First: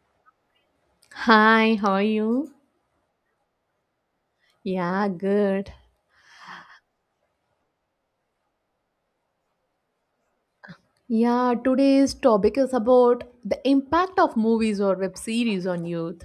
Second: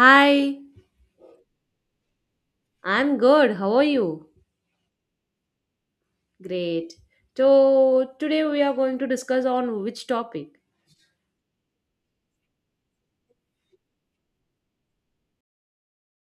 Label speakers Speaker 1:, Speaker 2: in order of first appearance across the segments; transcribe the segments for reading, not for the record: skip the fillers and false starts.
Speaker 1: Hi,
Speaker 2: Hi, how are you?
Speaker 1: I'm good. How are you?
Speaker 2: Yeah, good.
Speaker 1: Great. So today we are going to discuss on which topic?
Speaker 2: Yeah, today's topic is about the impact of movies or web series on youth.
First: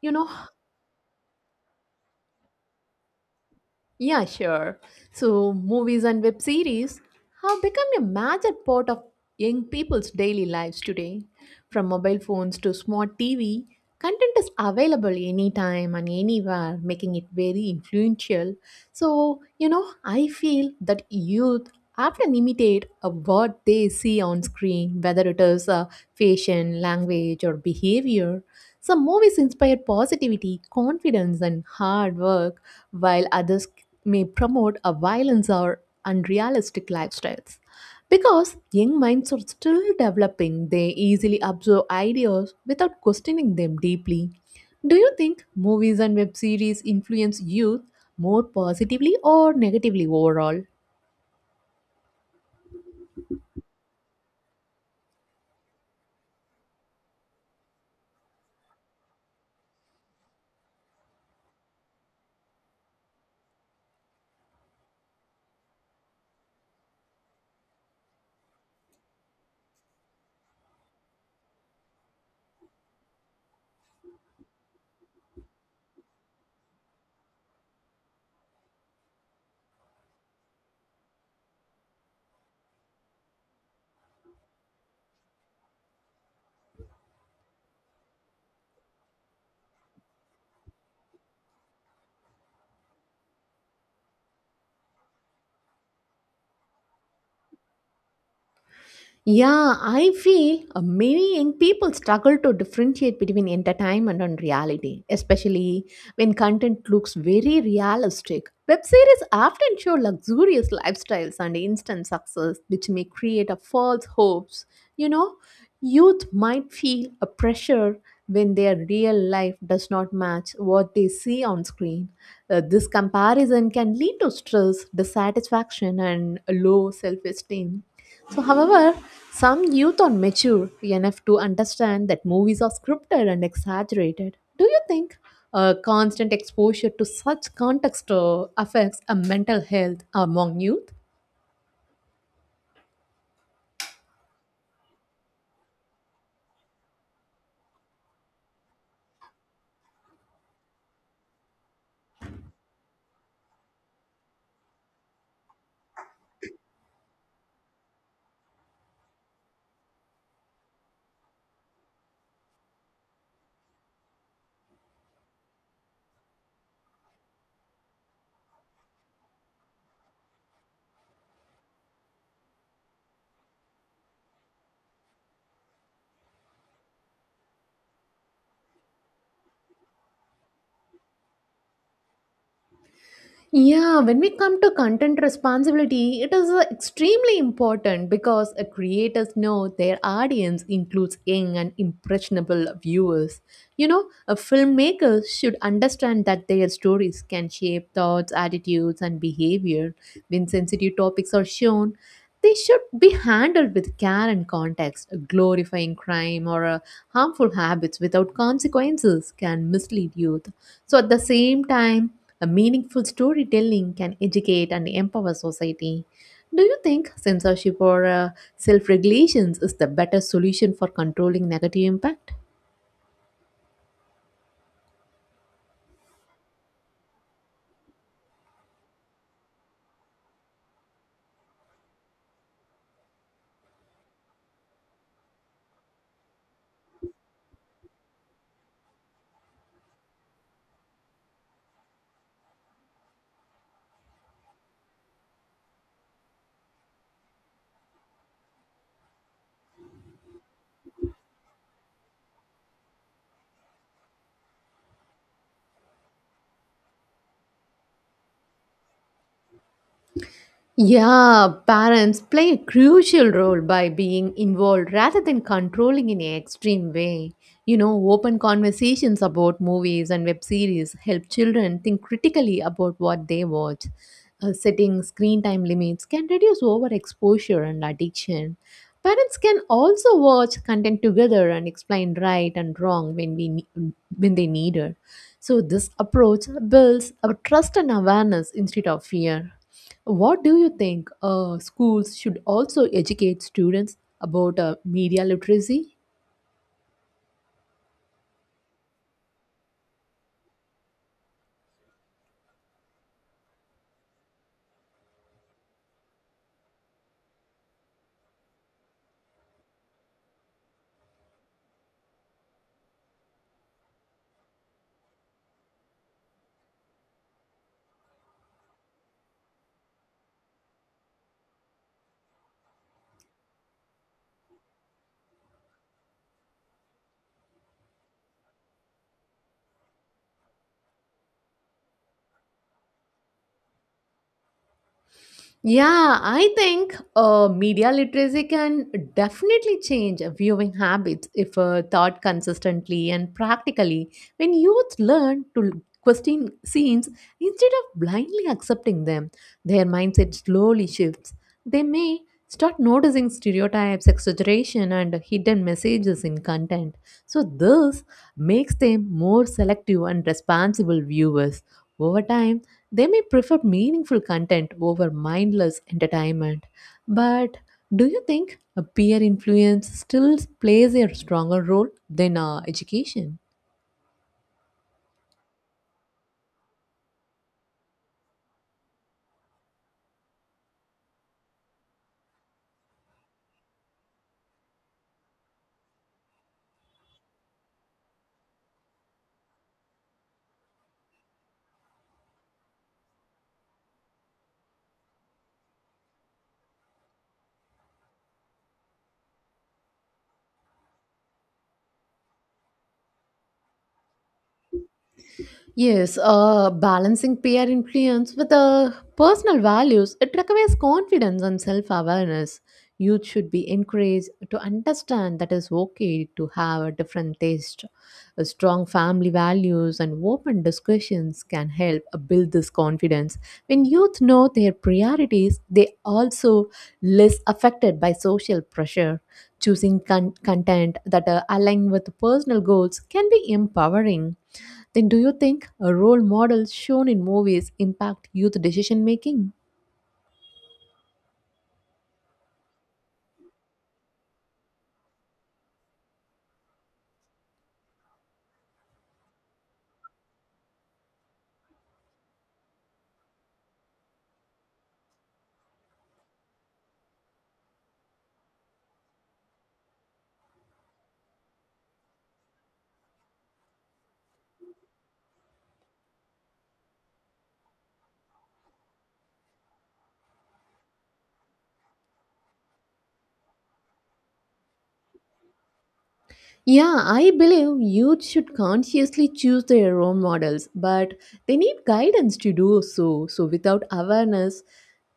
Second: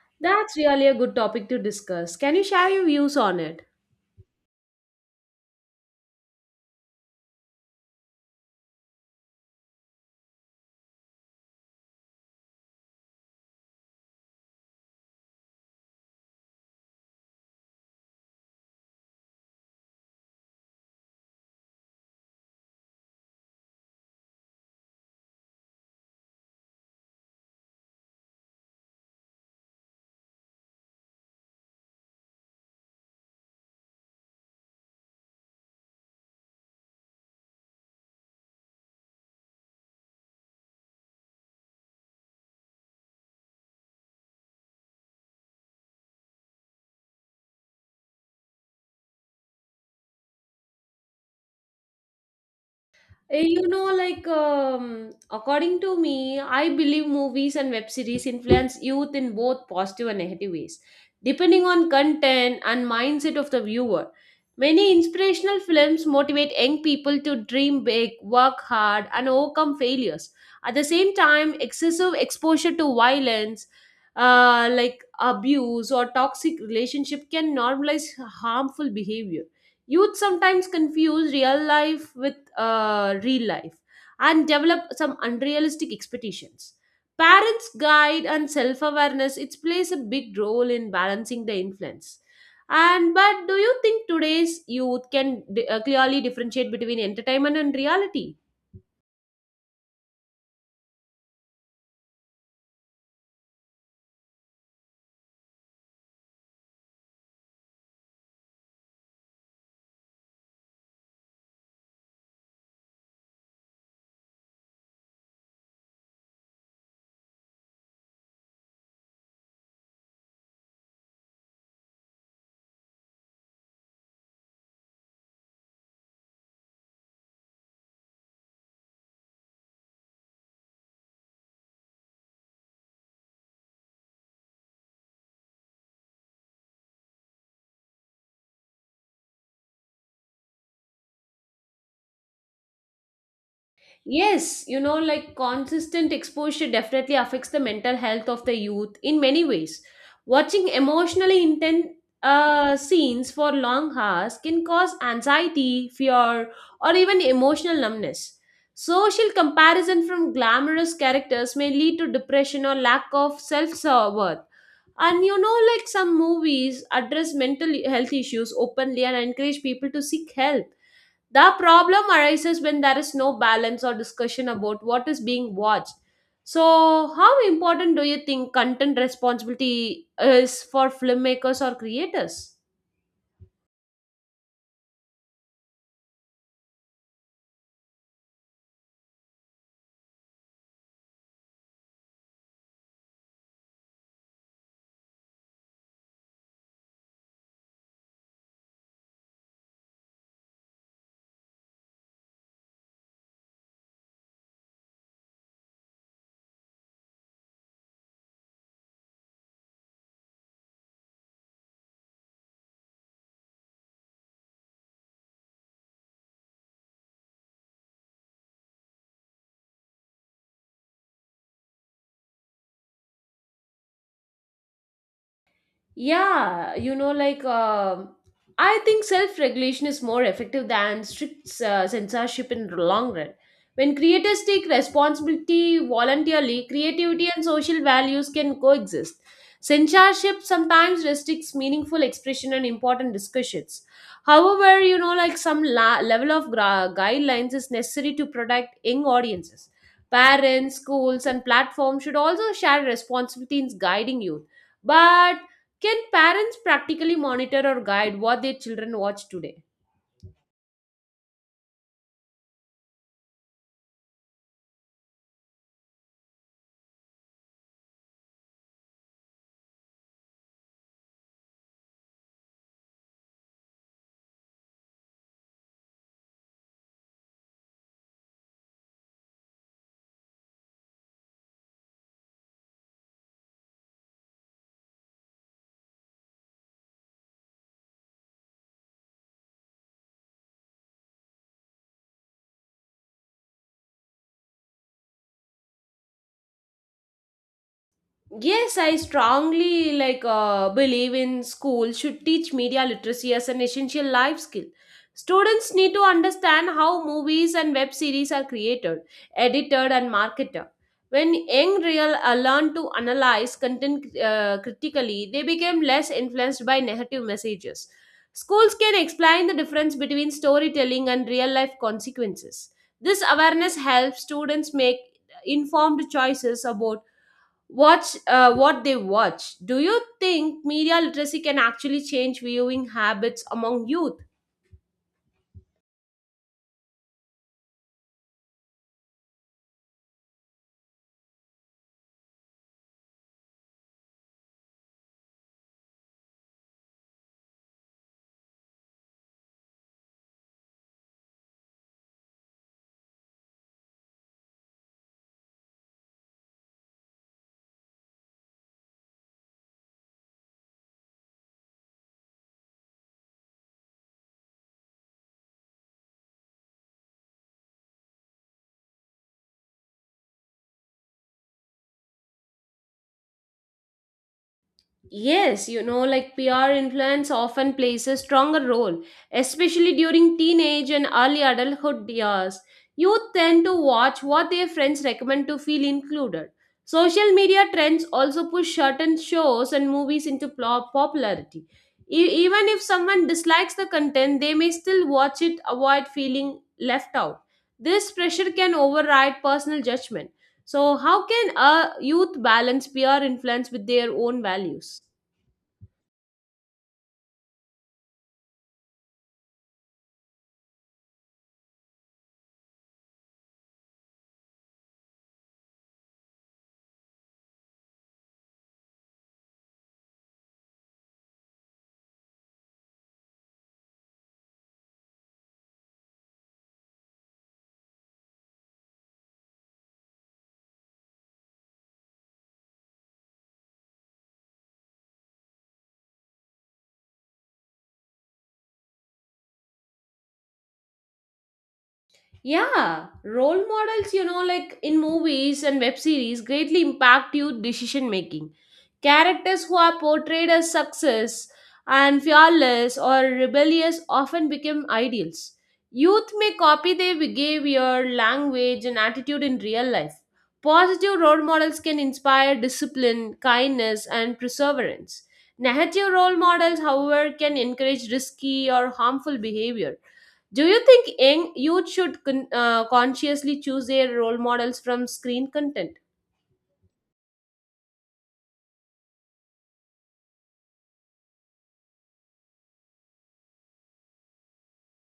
Speaker 2: You know,
Speaker 1: That's really a good topic to discuss. Can you share your views on it?
Speaker 2: Yeah, sure. So, movies and web series have become a major part of young people's daily lives today. From mobile phones to smart TV, content is available anytime and anywhere, making it very influential. So, I feel that youth often imitate what they see on screen, whether it is fashion, language, or behavior. Some movies inspire positivity, confidence, and hard work while others may promote a violence or unrealistic lifestyles. Because young minds are still developing, they easily absorb ideas without questioning them deeply. Do you think movies and web series influence youth more positively or negatively overall?
Speaker 1: According to me, I believe movies and web series influence youth in both positive and negative ways, depending on content and mindset of the viewer. Many inspirational films motivate young people to dream big, work hard, and overcome failures. At the same time, excessive exposure to violence, like abuse or toxic relationship, can normalize harmful behavior. Youth sometimes confuse real life with real life and develop some unrealistic expectations. Parents' guide and self awareness it plays a big role in balancing the influence. And but do you think today's youth can clearly differentiate between entertainment and reality?
Speaker 2: Yeah, I feel many young people struggle to differentiate between entertainment and reality, especially when content looks very realistic. Web series often show luxurious lifestyles and instant success, which may create a false hopes. You know, Youth might feel a pressure when their real life does not match what they see on screen. This comparison can lead to stress, dissatisfaction, and low self esteem. So, however, some youth are mature enough to understand that movies are scripted and exaggerated. Do you think constant exposure to such context affects a mental health among youth?
Speaker 1: Yes, you know, like consistent exposure definitely affects the mental health of the youth in many ways. Watching emotionally intense scenes for long hours can cause anxiety, fear, or even emotional numbness. Social comparison from glamorous characters may lead to depression or lack of self worth. And you know, like some movies address mental health issues openly and encourage people to seek help. The problem arises when there is no balance or discussion about what is being watched. So, how important do you think content responsibility is for filmmakers or creators?
Speaker 2: Yeah, when we come to content responsibility, it is extremely important because creators know their audience includes young and impressionable viewers. Filmmakers should understand that their stories can shape thoughts, attitudes, and behavior. When sensitive topics are shown, they should be handled with care and context. Glorifying crime or harmful habits without consequences can mislead youth so, at the same time, a meaningful storytelling can educate and empower society. Do you think censorship or self regulations is the better solution for controlling negative impact?
Speaker 1: Yeah, I think self-regulation is more effective than strict censorship in the long run. When creators take responsibility voluntarily, creativity and social values can coexist. Censorship sometimes restricts meaningful expression and important discussions. However, you know, like some level of guidelines is necessary to protect young audiences. Parents, schools, and platforms should also share responsibility in guiding youth, but can parents practically monitor or guide what their children watch today?
Speaker 2: Yeah, parents play a crucial role by being involved rather than controlling in an extreme way. Open conversations about movies and web series help children think critically about what they watch. Setting screen time limits can reduce overexposure and addiction. Parents can also watch content together and explain right and wrong when when they need it. So this approach builds a trust and awareness instead of fear. What do you think schools should also educate students about media literacy?
Speaker 1: Yes, I strongly believe in school should teach media literacy as an essential life skill. Students need to understand how movies and web series are created, edited and marketed. When young real learn to analyze content critically, they become less influenced by negative messages. Schools can explain the difference between storytelling and real life consequences. This awareness helps students make informed choices about watch what they watch. Do you think media literacy can actually change viewing habits among youth?
Speaker 2: Yeah, I think media literacy can definitely change viewing habits if taught consistently and practically. When youth learn to question scenes instead of blindly accepting them, their mindset slowly shifts. They may start noticing stereotypes, exaggeration, and hidden messages in content. So, this makes them more selective and responsible viewers. Over time, they may prefer meaningful content over mindless entertainment. But do you think a peer influence still plays a stronger role than education?
Speaker 1: Yes, you know, like PR influence often plays a stronger role, especially during teenage and early adulthood years. Youth tend to watch what their friends recommend to feel included. Social media trends also push certain shows and movies into popularity. Even if someone dislikes the content, they may still watch it, avoid feeling left out. This pressure can override personal judgment. So, how can a youth balance peer influence with their own values?
Speaker 2: Yes, balancing peer influence with personal values, it requires confidence and self-awareness. Youth should be encouraged to understand that it's okay to have a different taste. A strong family values and open discussions can help build this confidence. When youth know their priorities, they also less affected by social pressure. Choosing content that align with personal goals can be empowering then, do you think a role models shown in movies impact youth decision making?
Speaker 1: Yeah, role models, you know, like in movies and web series, greatly impact youth decision making. Characters who are portrayed as success and fearless or rebellious often become ideals. Youth may copy their behavior, language, and attitude in real life. Positive role models can inspire discipline, kindness, and perseverance. Negative role models, however, can encourage risky or harmful behavior. Do you think young youth should consciously choose their role models from screen content?
Speaker 2: Yeah, I believe youth should consciously choose their role models, but they need guidance to do so. So, without awareness,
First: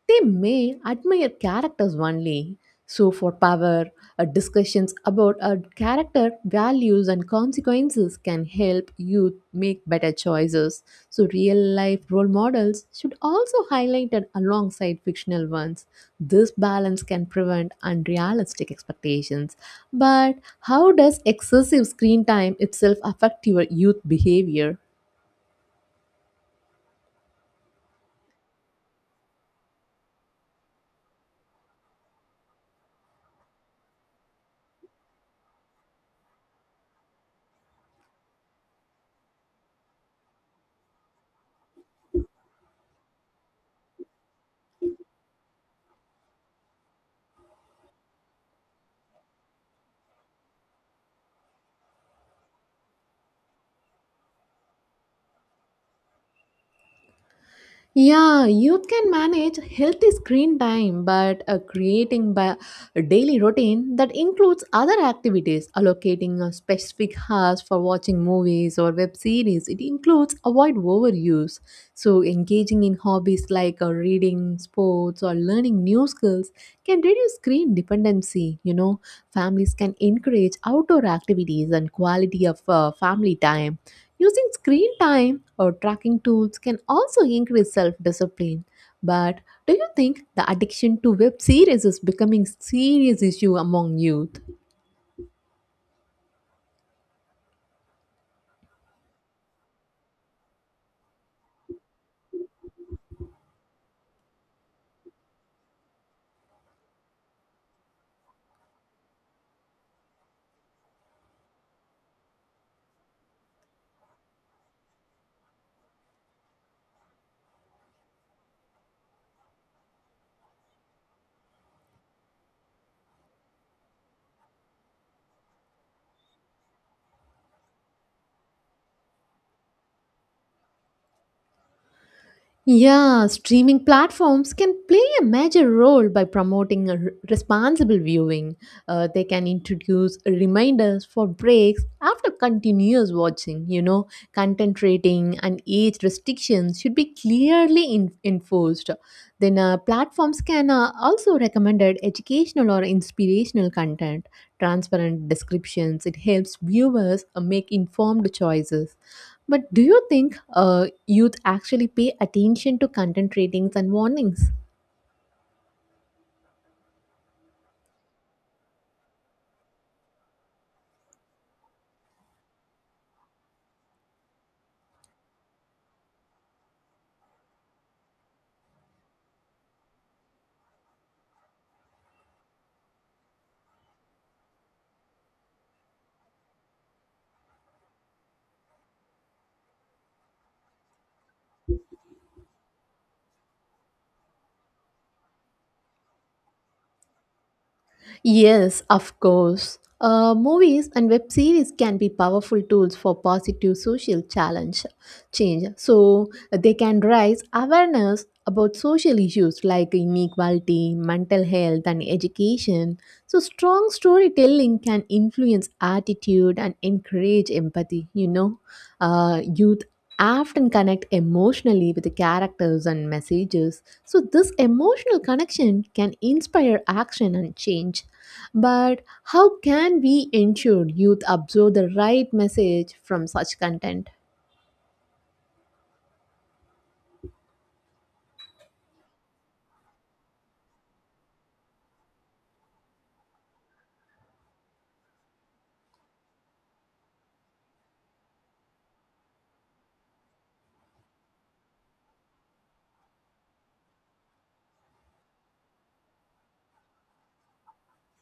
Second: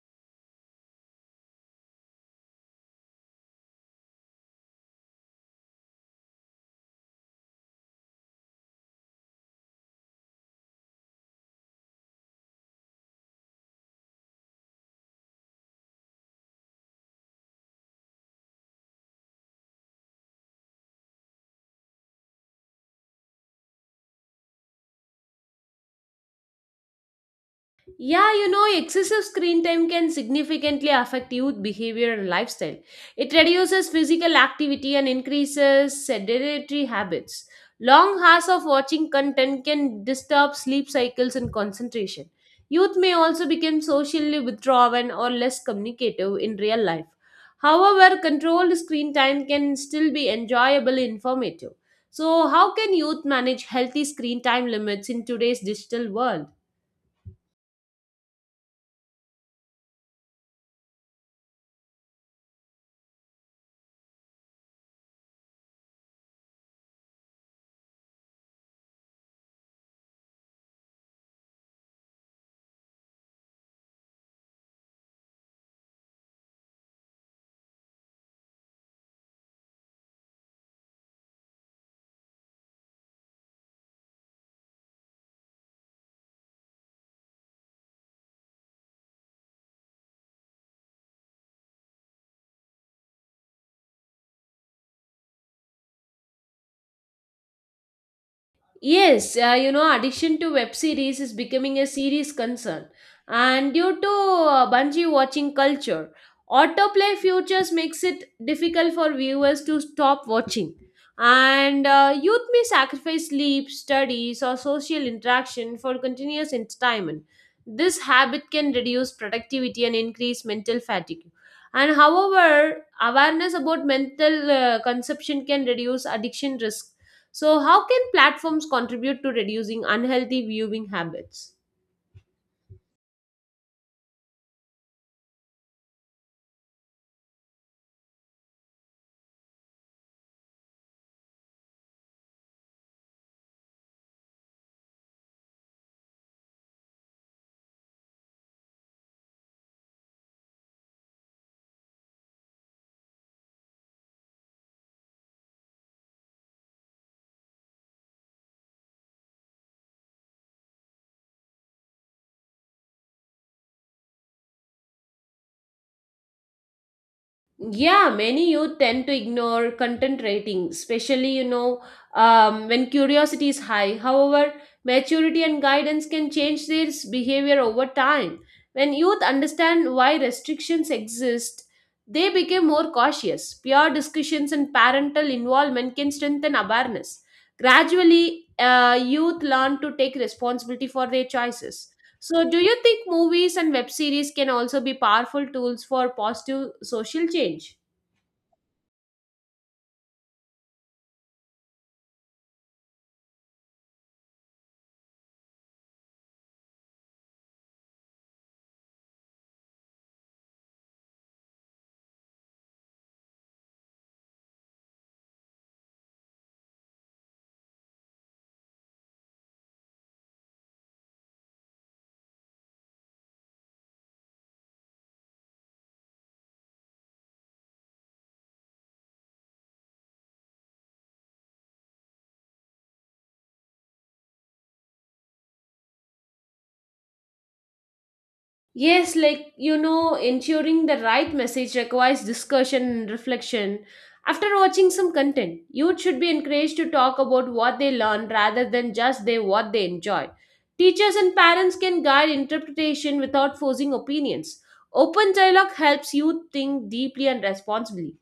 Speaker 2: they may admire characters only. So, for power, discussions about a character values and consequences can help youth make better choices. So, real life role models should also highlighted alongside fictional ones. This balance can prevent unrealistic expectations, but how does excessive screen time itself affect your youth behavior?
Speaker 1: Yeah, you know, excessive screen time can significantly affect youth behavior and lifestyle. It reduces physical activity and increases sedentary habits. Long hours of watching content can disturb sleep cycles and concentration. Youth may also become socially withdrawn or less communicative in real life. However, controlled screen time can still be enjoyable and informative. So, how can youth manage healthy screen time limits in today's digital world?
Speaker 2: Yeah, youth can manage healthy screen time, but creating a daily routine that includes other activities, allocating a specific hours for watching movies or web series, it includes avoid overuse. So, engaging in hobbies like reading, sports, or learning new skills can reduce screen dependency. Families can encourage outdoor activities and quality of family time. Using screen time or tracking tools can also increase self discipline. But do you think the addiction to web series is becoming serious issue among youth?
Speaker 1: Addiction to web series is becoming a serious concern. And due to bungee watching culture, autoplay features makes it difficult for viewers to stop watching. And youth may sacrifice sleep, studies, or social interaction for continuous entertainment. This habit can reduce productivity and increase mental fatigue. And however, awareness about mental consumption can reduce addiction risk. So, how can platforms contribute to reducing unhealthy viewing habits?
Speaker 2: Yeah, streaming platforms can play a major role by promoting responsible viewing. They can introduce reminders for breaks after continuous watching. Content rating and age restrictions should be clearly enforced. Then, platforms can also recommend educational or inspirational content. Transparent descriptions. It helps viewers make informed choices. But do you think youth actually pay attention to content ratings and warnings?
Speaker 1: Yeah, many youth tend to ignore content rating, especially when curiosity is high. However, maturity and guidance can change their behavior over time. When youth understand why restrictions exist, they become more cautious. Peer discussions and parental involvement can strengthen awareness. Gradually, youth learn to take responsibility for their choices. So, do you think movies and web series can also be powerful tools for positive social change?
Speaker 2: Yes, of course. Movies and web series can be powerful tools for positive social challenge change. So they can raise awareness about social issues like inequality, mental health, and education. So strong storytelling can influence attitude and encourage empathy. Youth often connect emotionally with the characters and messages. So this emotional connection can inspire action and change. But how can we ensure youth absorb the right message from such content?
Speaker 1: Yes, like you know, ensuring the right message requires discussion and reflection. After watching some content, youth should be encouraged to talk about what they learned rather than just they what they enjoy. Teachers and parents can guide interpretation without forcing opinions. Open dialogue helps youth think deeply and responsibly.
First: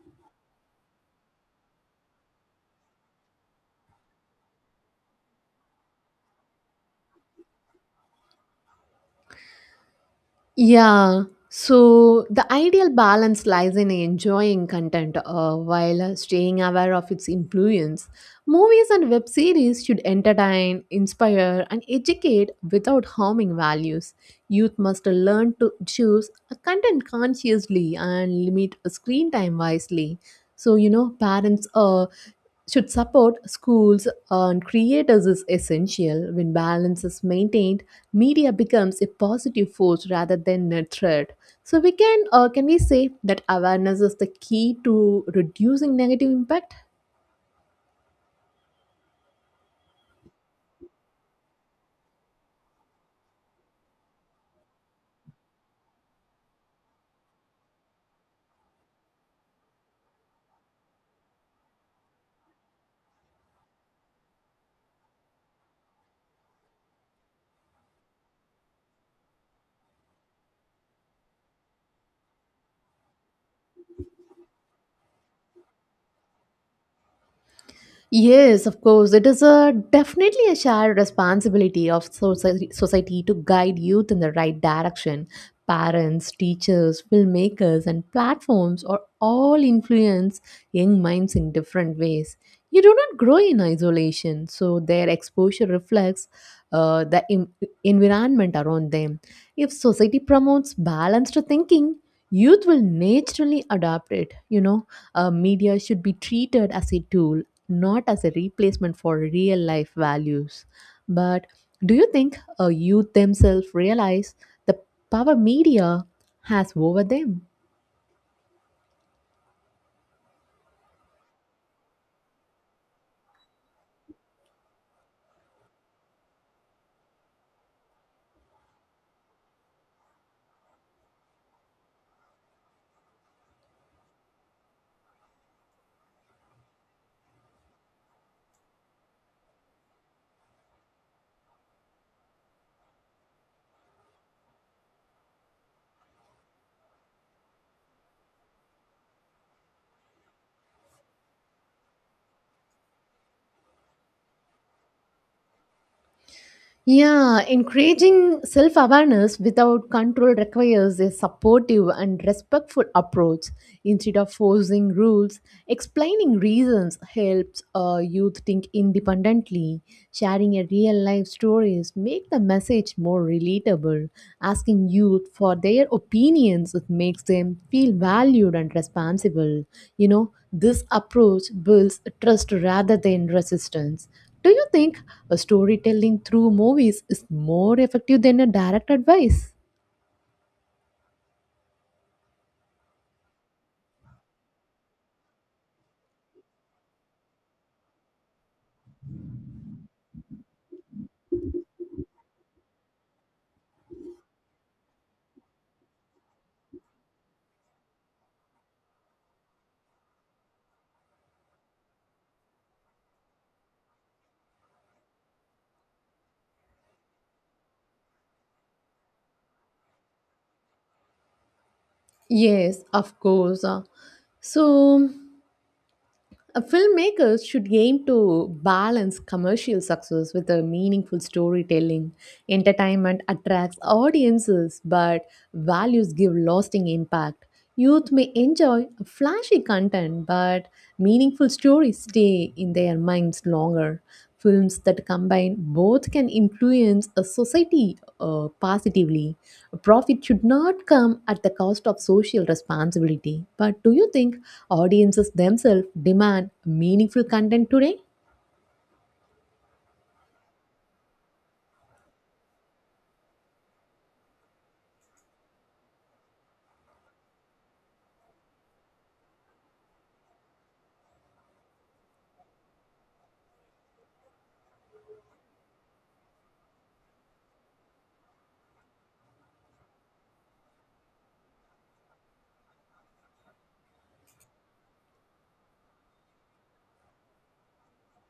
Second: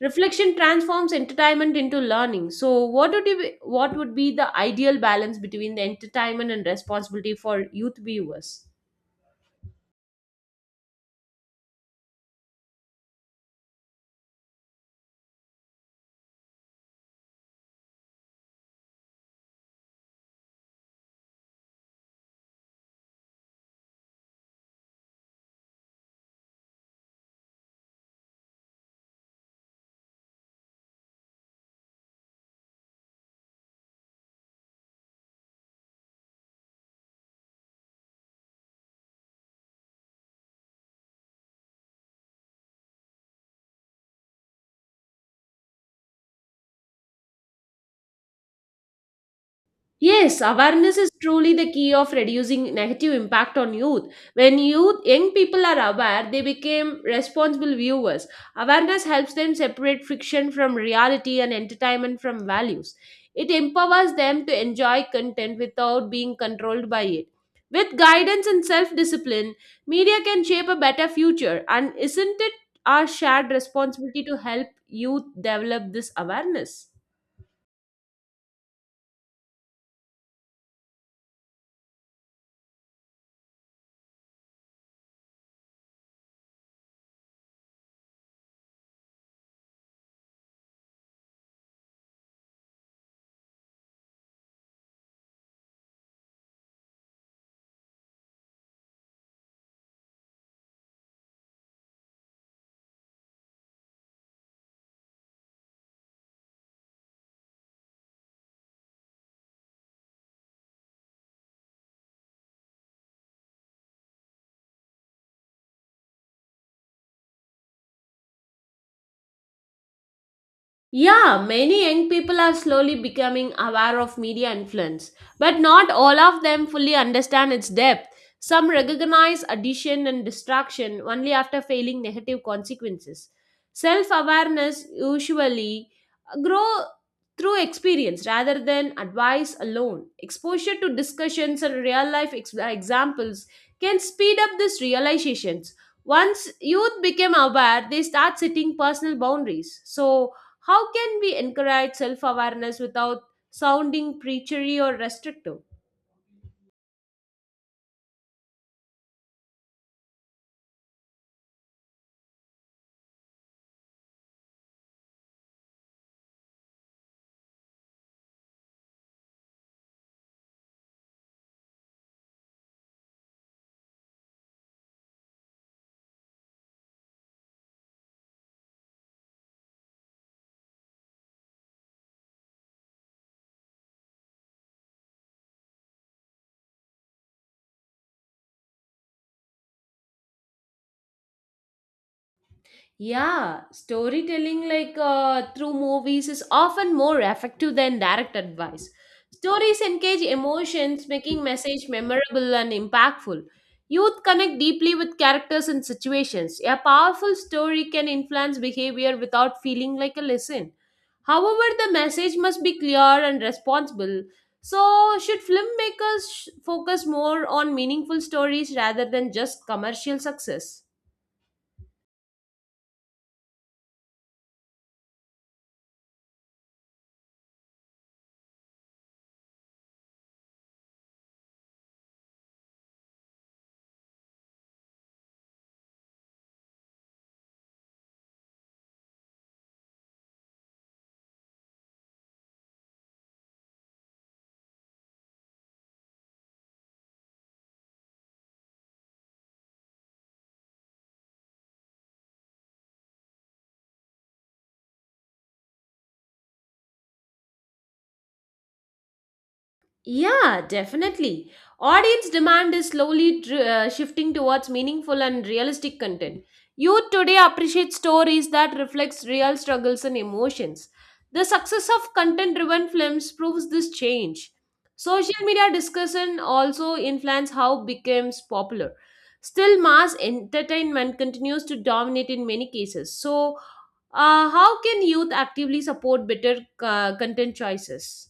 Speaker 1: Reflection transforms entertainment into learning. So, what would be the ideal balance between the entertainment and responsibility for youth viewers?
Speaker 2: Yeah, so the ideal balance lies in enjoying content while staying aware of its influence. Movies and web series should entertain, inspire, and educate without harming values. Youth must learn to choose a content consciously and limit screen time wisely. So, parents should support schools and creators is essential. When balance is maintained, media becomes a positive force rather than a threat. So we can we say that awareness is the key to reducing negative impact?
Speaker 1: Yes, awareness is truly the key of reducing negative impact on youth. When young people are aware, they become responsible viewers. Awareness helps them separate friction from reality and entertainment from values. It empowers them to enjoy content without being controlled by it. With guidance and self discipline, media can shape a better future. And isn't it our shared responsibility to help youth develop this awareness?
Speaker 2: Yes, of course. It is a definitely a shared responsibility of society to guide youth in the right direction. Parents, teachers, filmmakers, and platforms are all influence young minds in different ways. You do not grow in isolation, so their exposure reflects uh, the em- environment around them. If society promotes balanced thinking, youth will naturally adapt it. Media should be treated as a tool, not as a replacement for real life values. But do you think youth themselves realize the power media has over them?
Speaker 1: Yeah, many young people are slowly becoming aware of media influence, but not all of them fully understand its depth. Some recognize addition and distraction only after failing negative consequences. Self awareness usually grow through experience rather than advice alone. Exposure to discussions and real life examples can speed up these realizations. Once youth become aware, they start setting personal boundaries. So, how can we encourage self awareness without sounding preachery or restrictive?
Speaker 2: Yeah, encouraging self awareness without control requires a supportive and respectful approach. Instead of forcing rules, explaining reasons helps youth think independently. Sharing a real life stories make the message more relatable. Asking youth for their opinions it makes them feel valued and responsible. This approach builds trust rather than resistance do you think a storytelling through movies is more effective than a direct advice?
Speaker 1: Yeah, storytelling through movies is often more effective than direct advice. Stories engage emotions, making message memorable and impactful. Youth connect deeply with characters and situations. A powerful story can influence behavior without feeling like a lesson. However, the message must be clear and responsible. So, should filmmakers focus more on meaningful stories rather than just commercial success?
Speaker 2: Yes, of course. So, Filmmakers should aim to balance commercial success with a meaningful storytelling. Entertainment attracts audiences, but values give lasting impact. Youth may enjoy flashy content, but meaningful stories stay in their minds longer. Films that combine both can influence a society positively. Profit should not come at the cost of social responsibility. But do you think audiences themselves demand meaningful content today?
Speaker 1: Yeah, definitely. Audience demand is slowly shifting towards meaningful and realistic content. Youth today appreciate stories that reflects real struggles and emotions. The success of content-driven films proves this change. Social media discussion also influence how becomes popular. Still, mass entertainment continues to dominate in many cases. So, how can youth actively support better content choices?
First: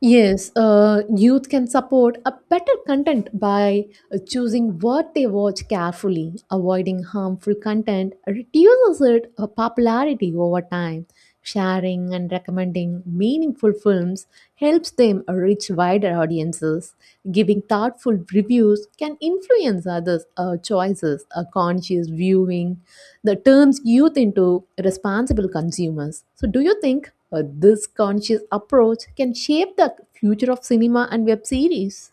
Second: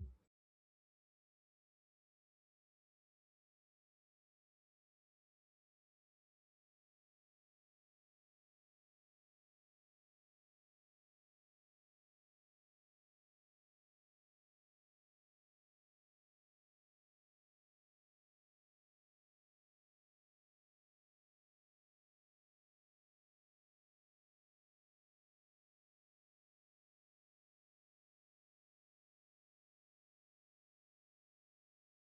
Speaker 2: Yes, youth can support a better content by choosing what they watch carefully. Avoiding harmful content reduces its popularity over time. Sharing and recommending meaningful films helps them reach wider audiences. Giving thoughtful reviews can influence others' choices. A conscious viewing that turns youth into responsible consumers. So, do you think? This conscious approach can shape the future of cinema and web series.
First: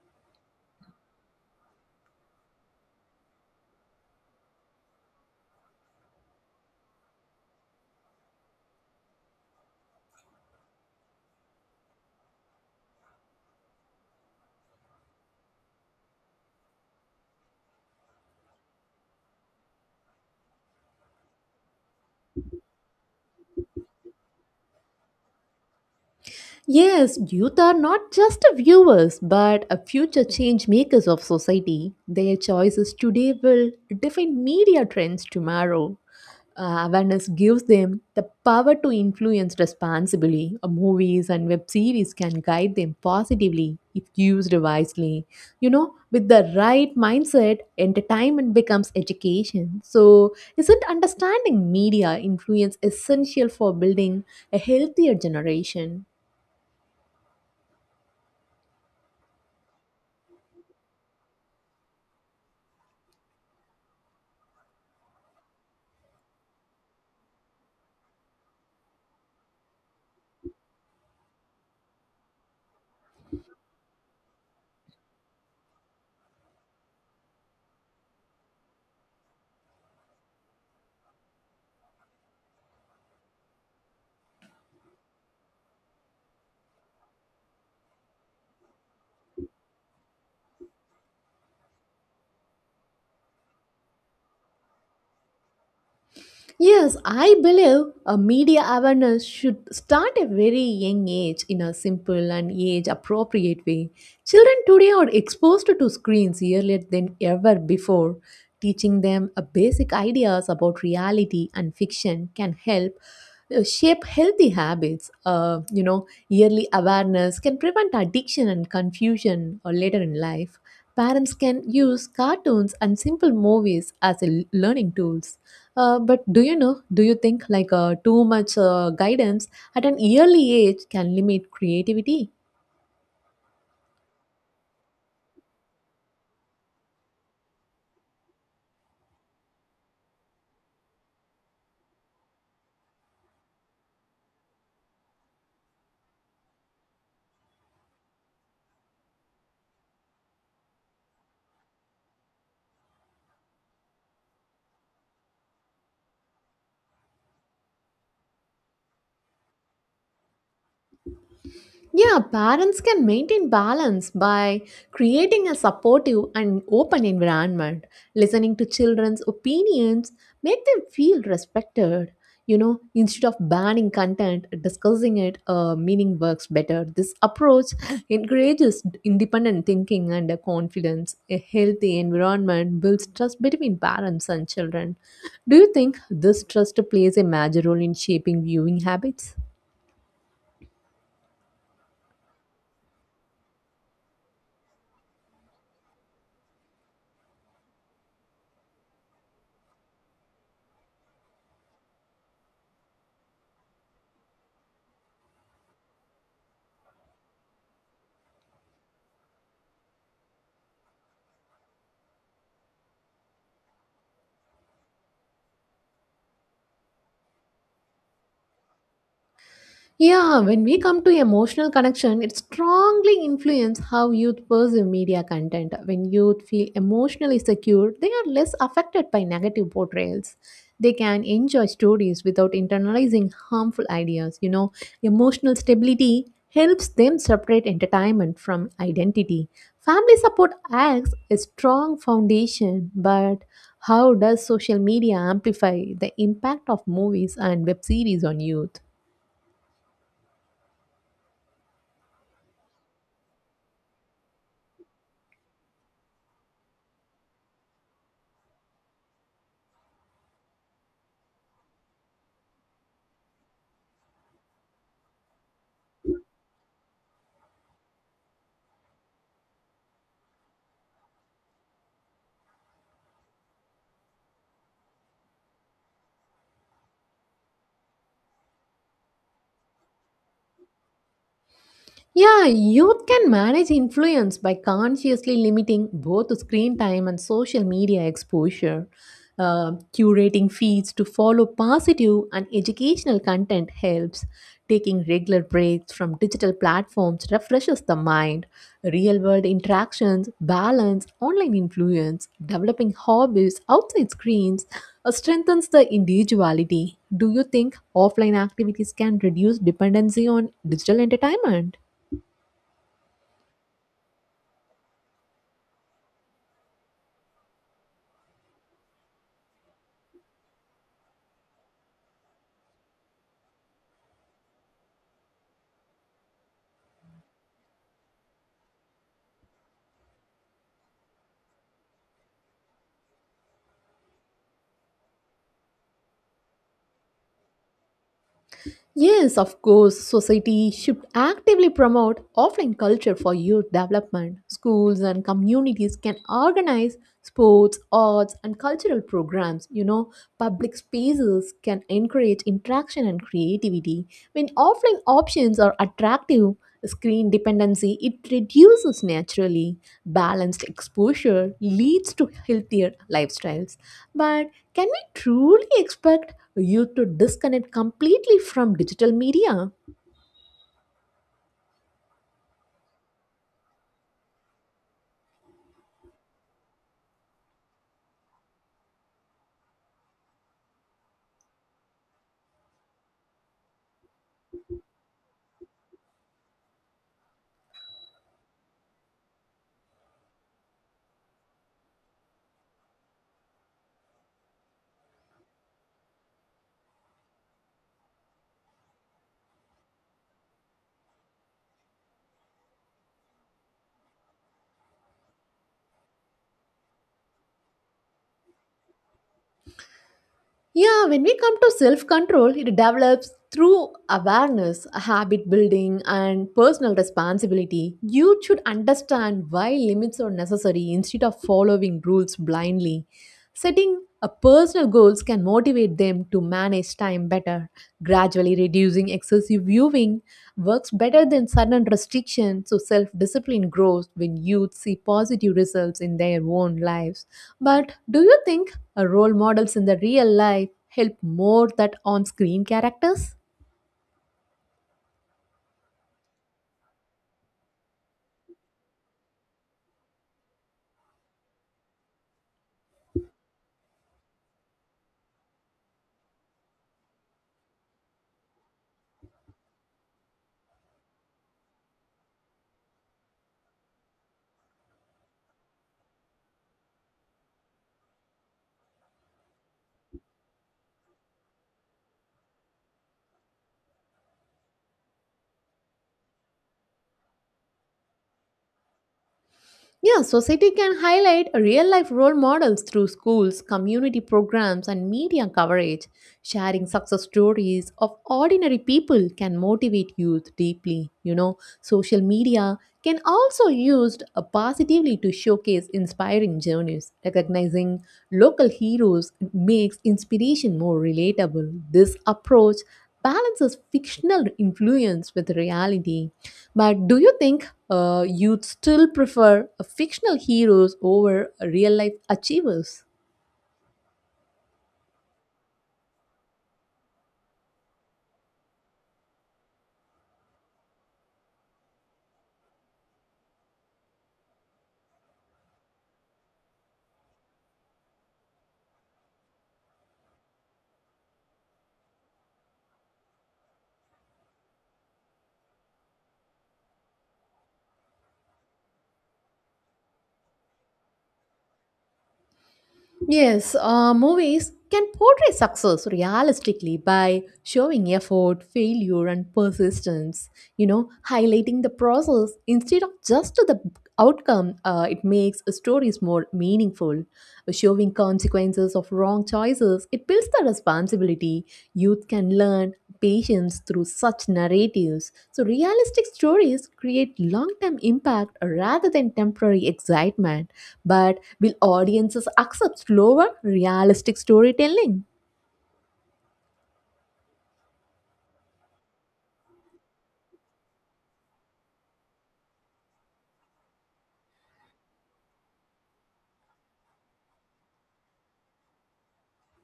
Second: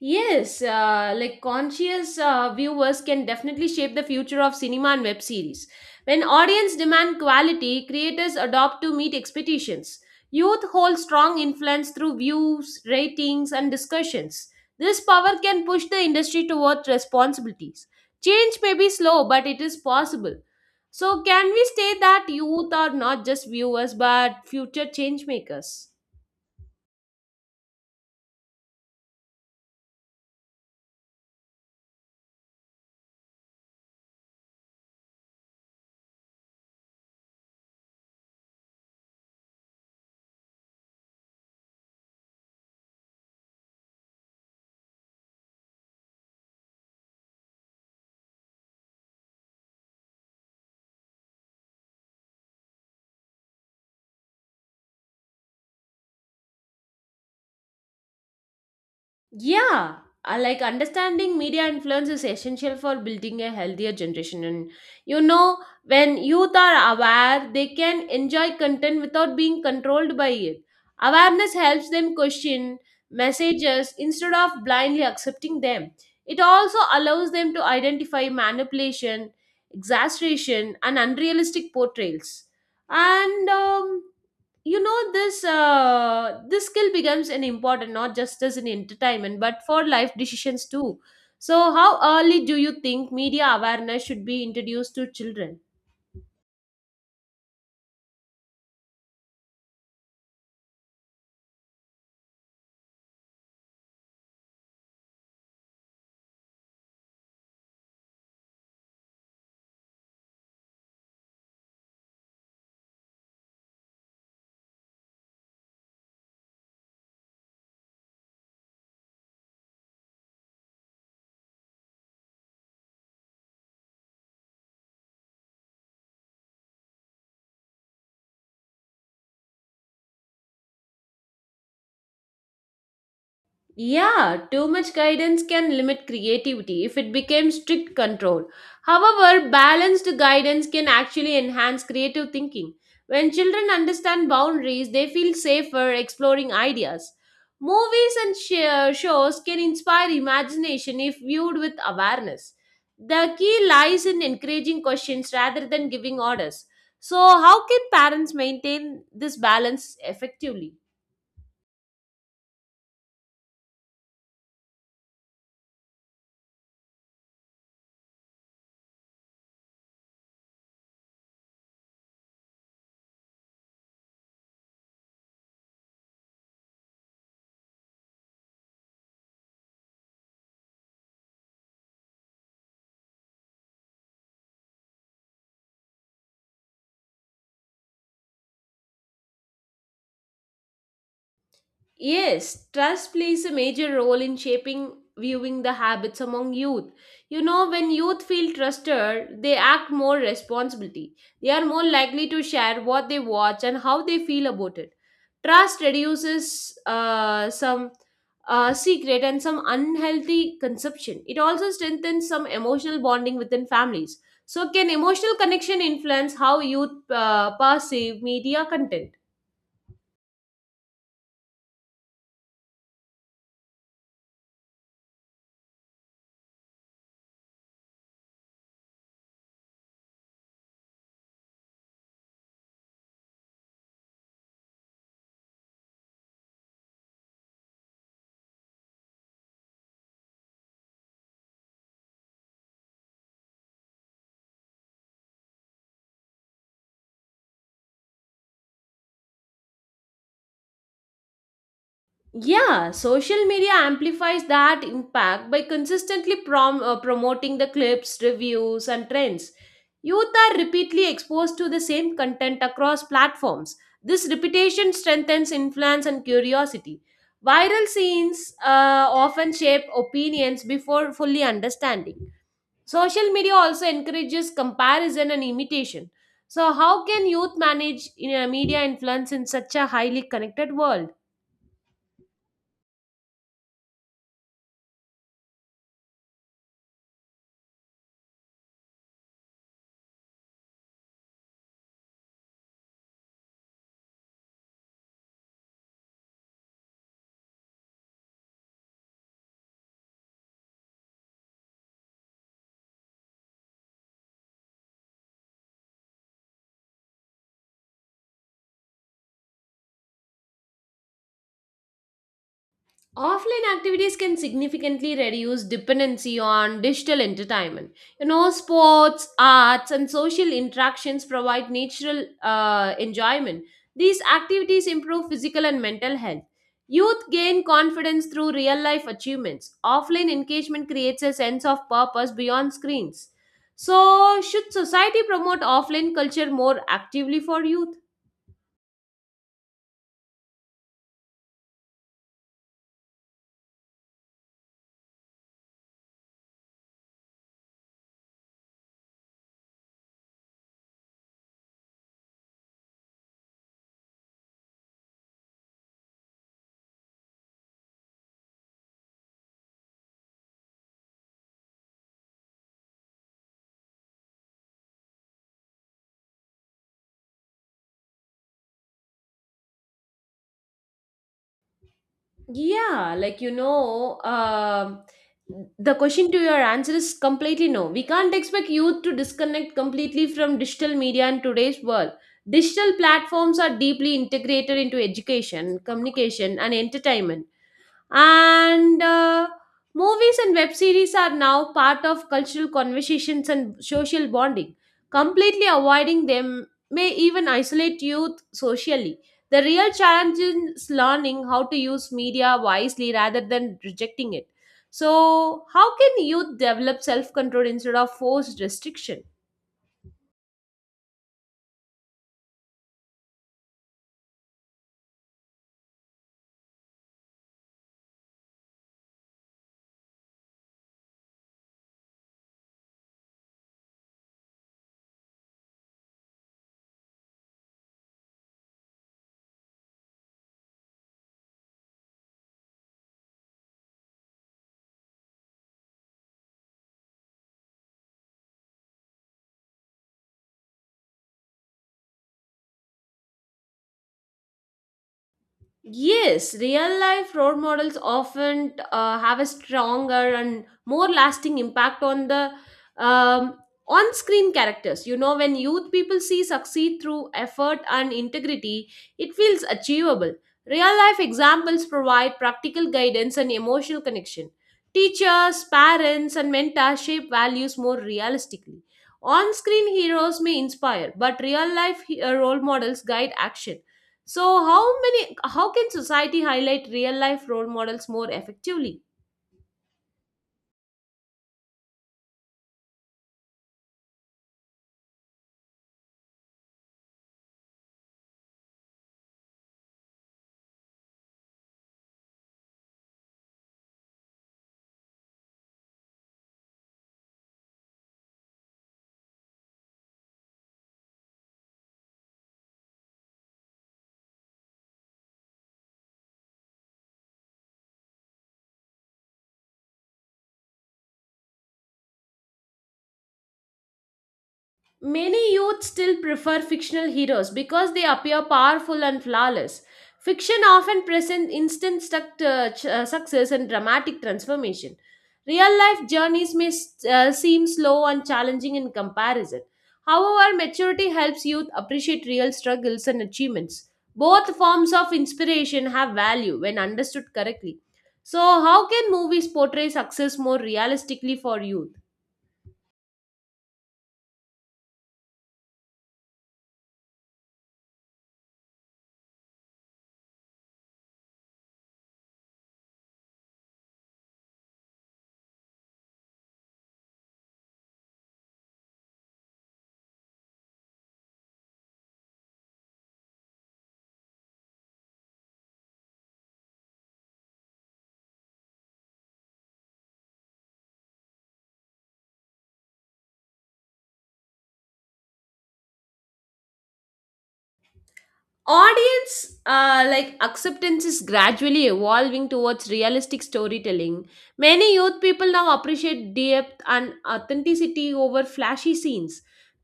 Speaker 1: Conscious viewers can definitely shape the future of cinema and web series. When audience demand quality, creators adopt to meet expectations. Youth hold strong influence through views, ratings, and discussions. This power can push the industry towards responsibilities. Change may be slow, but it is possible. So, can we say that youth are not just viewers but future change makers?
Speaker 2: Yes, youth are not just viewers but a future change makers of society. Their choices today will define media trends tomorrow. Awareness gives them the power to influence responsibly. Movies and web series can guide them positively if used wisely. With the right mindset, entertainment becomes education. So, isn't understanding media influence essential for building a healthier generation?
Speaker 1: Yeah, I like Understanding media influence is essential for building a healthier generation. And you know, when youth are aware, they can enjoy content without being controlled by it. Awareness helps them question messages instead of blindly accepting them. It also allows them to identify manipulation, exaggeration, and unrealistic portrayals. And you know this This skill becomes an important not just as an entertainment but for life decisions too. So how early do you think media awareness should be introduced to children?
Speaker 2: Yes, I believe a media awareness should start at a very young age in a simple and age appropriate way. Children today are exposed to screens earlier than ever before. Teaching them a basic ideas about reality and fiction can help shape healthy habits. Yearly awareness can prevent addiction and confusion or later in life. Parents can use cartoons and simple movies as a learning tools. But do you think like too much guidance at an early age can limit creativity?
Speaker 1: Yeah, too much guidance can limit creativity if it becomes strict control. However, balanced guidance can actually enhance creative thinking. When children understand boundaries, they feel safer exploring ideas. Movies and shows can inspire imagination if viewed with awareness. The key lies in encouraging questions rather than giving orders. So, how can parents maintain this balance effectively?
Speaker 2: Yeah, parents can maintain balance by creating a supportive and open environment, listening to children's opinions, make them feel respected. Instead of banning content, discussing it, meaning works better. This approach encourages independent thinking and confidence. A healthy environment builds trust between parents and children. Do you think this trust plays a major role in shaping viewing habits?
Speaker 1: Yes, trust plays a major role in shaping viewing the habits among youth. You know, when youth feel trusted, they act more responsibility. They are more likely to share what they watch and how they feel about it. Trust reduces some secret and some unhealthy consumption. It also strengthens some emotional bonding within families. So, can emotional connection influence how youth perceive media content?
Speaker 2: Yeah, when we come to emotional connection, it strongly influences how youth perceive media content. When youth feel emotionally secure, they are less affected by negative portrayals. They can enjoy stories without internalizing harmful ideas. Emotional stability helps them separate entertainment from identity. Family support acts a strong foundation, but how does social media amplify the impact of movies and web series on youth?
Speaker 1: Yeah, social media amplifies that impact by consistently promoting the clips, reviews, and trends. Youth are repeatedly exposed to the same content across platforms. This repetition strengthens influence and curiosity. Viral scenes often shape opinions before fully understanding. Social media also encourages comparison and imitation. So, how can youth manage you media influence in such a highly connected world?
Speaker 2: Yeah, youth can manage influence by consciously limiting both screen time and social media exposure. Curating feeds to follow positive and educational content helps. Taking regular breaks from digital platforms refreshes the mind. Real world interactions balance online influence. Developing hobbies outside screens strengthens the individuality. Do you think offline activities can reduce dependency on digital entertainment?
Speaker 1: Offline activities can significantly reduce dependency on digital entertainment. You know, sports, arts, and social interactions provide natural enjoyment. These activities improve physical and mental health. Youth gain confidence through real life achievements. Offline engagement creates a sense of purpose beyond screens. So, should society promote offline culture more actively for youth?
Speaker 2: Yes, of course, society should actively promote offline culture for youth development. Schools and communities can organize sports, arts, and cultural programs. You know, public spaces can encourage interaction and creativity. When offline options are attractive, screen dependency it reduces naturally, balanced exposure leads to healthier lifestyles, but can we truly expect you to disconnect completely from digital media?
Speaker 1: Yeah, like you know, um the question to your answer is completely no. We can't expect youth to disconnect completely from digital media in today's world. Digital platforms are deeply integrated into education, communication, and entertainment, and movies and web series are now part of cultural conversations and social bonding. Completely avoiding them may even isolate youth socially. The real challenge is learning how to use media wisely rather than rejecting it. So how can youth develop self control instead of forced restriction?
Speaker 2: Yeah, when we come to self control, it develops through awareness, habit building, and personal responsibility. You should understand why limits are necessary instead of following rules blindly. Setting a personal goals can motivate them to manage time better, gradually reducing excessive viewing works better than sudden restriction, so self discipline grows when youth see positive results in their own lives. But do you think role models in the real life help more than on screen characters?
Speaker 1: Yes, real life role models often have a stronger and more lasting impact on the um, on screen characters. You know, when youth people see succeed through effort and integrity, it feels achievable. Real life examples provide practical guidance and emotional connection. Teachers, parents, and mentors shape values more realistically. On screen heroes may inspire, but real life role models guide action. So how can society highlight real life role models more effectively?
Speaker 2: Yeah, society can highlight real life role models through schools, community programs, and media coverage. Sharing success stories of ordinary people can motivate youth deeply. You know, social media can also used positively to showcase inspiring journeys. Recognizing local heroes makes inspiration more relatable. This approach balances fictional influence with reality. But do you think you'd still prefer fictional heroes over real life achievers?
Speaker 1: Many youth still prefer fictional heroes because they appear powerful and flawless. Fiction often presents instant success and dramatic transformation. Real life journeys may seem slow and challenging in comparison. However, maturity helps youth appreciate real struggles and achievements. Both forms of inspiration have value when understood correctly. So, how can movies portray success more realistically for youth?
Speaker 2: Yes, movies can portray success realistically by showing effort, failure, and persistence, you know, highlighting the process instead of just the outcome. It makes stories more meaningful. Showing consequences of wrong choices, it builds the responsibility. Youth can learn patience through such narratives. So, realistic stories create long term impact rather than temporary excitement. But will audiences accept slower, realistic storytelling?
Speaker 1: Audience acceptance is gradually evolving towards realistic storytelling. Many youth people now appreciate depth and authenticity over flashy scenes.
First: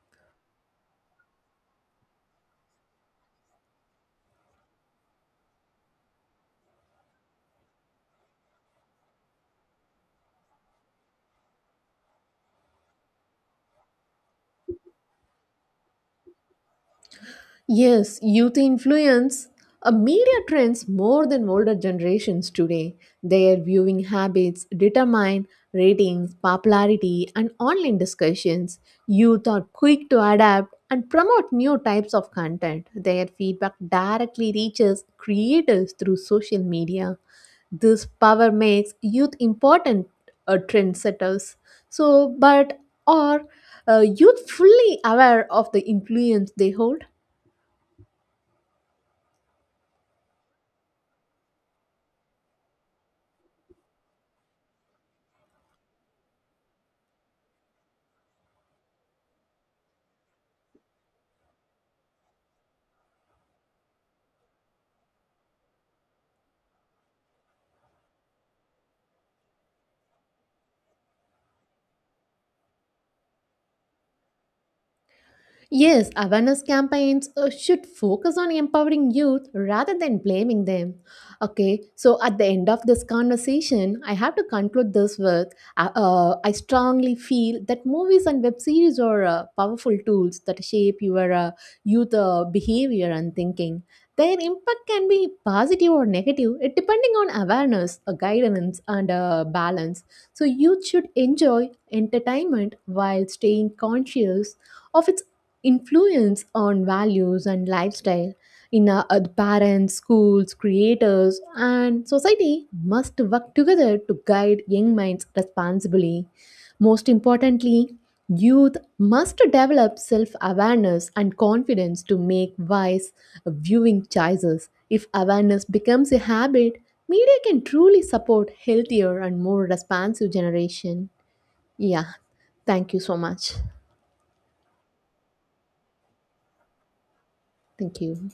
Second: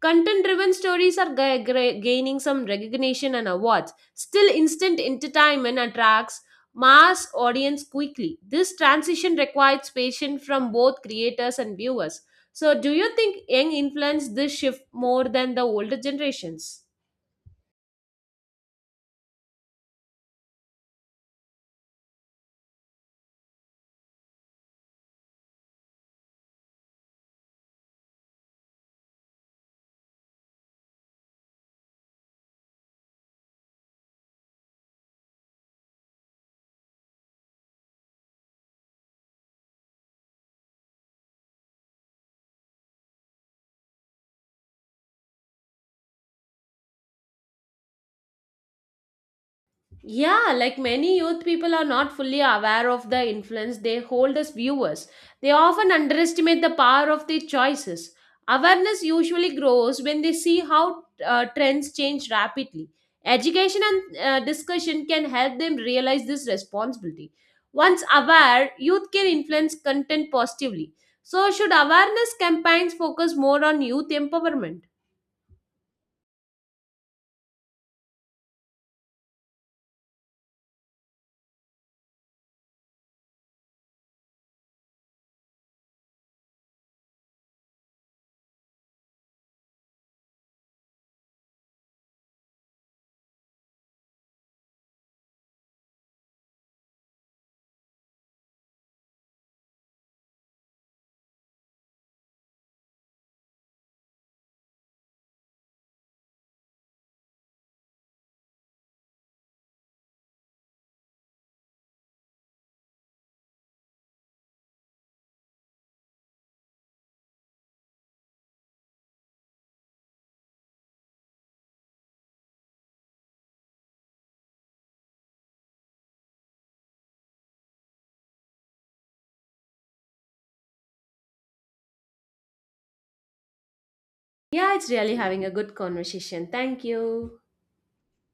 Speaker 1: Content driven stories are gaining some recognition and awards. Still, instant entertainment attracts mass audience quickly. This transition requires patience from both creators and viewers. So do you think young influence this shift more than the older generations?
Speaker 2: Yes, youth influence media trends more than older generations today. Their viewing habits determine ratings, popularity, and online discussions. Youth are quick to adapt and promote new types of content. Their feedback directly reaches creators through social media. This power makes youth important trendsetters. So, but are youth fully aware of the influence they hold?
Speaker 1: Many youth people are not fully aware of the influence they hold as viewers. They often underestimate the power of their choices. Awareness usually grows when they see how trends change rapidly. Education and discussion can help them realize this responsibility. Once aware, youth can influence content positively. So, should awareness campaigns focus more on youth empowerment?
Speaker 2: Yes, awareness campaigns should focus on empowering youth rather than blaming them. Okay, so at the end of this conversation, I have to conclude this with I strongly feel that movies and web series are powerful tools that shape your youth behavior and thinking. Their impact can be positive or negative, it depending on awareness, guidance, and balance. So, youth should enjoy entertainment while staying conscious of its influence on values and lifestyle in our parents, schools, creators, and society must work together to guide young minds responsibly. Most importantly, youth must develop self awareness and confidence to make wise viewing choices. If awareness becomes a habit, media can truly support healthier and more responsive generation. Yeah, thank you so much.
Speaker 1: Yeah, it's really having a good conversation. Thank you.
Speaker 2: Thank you.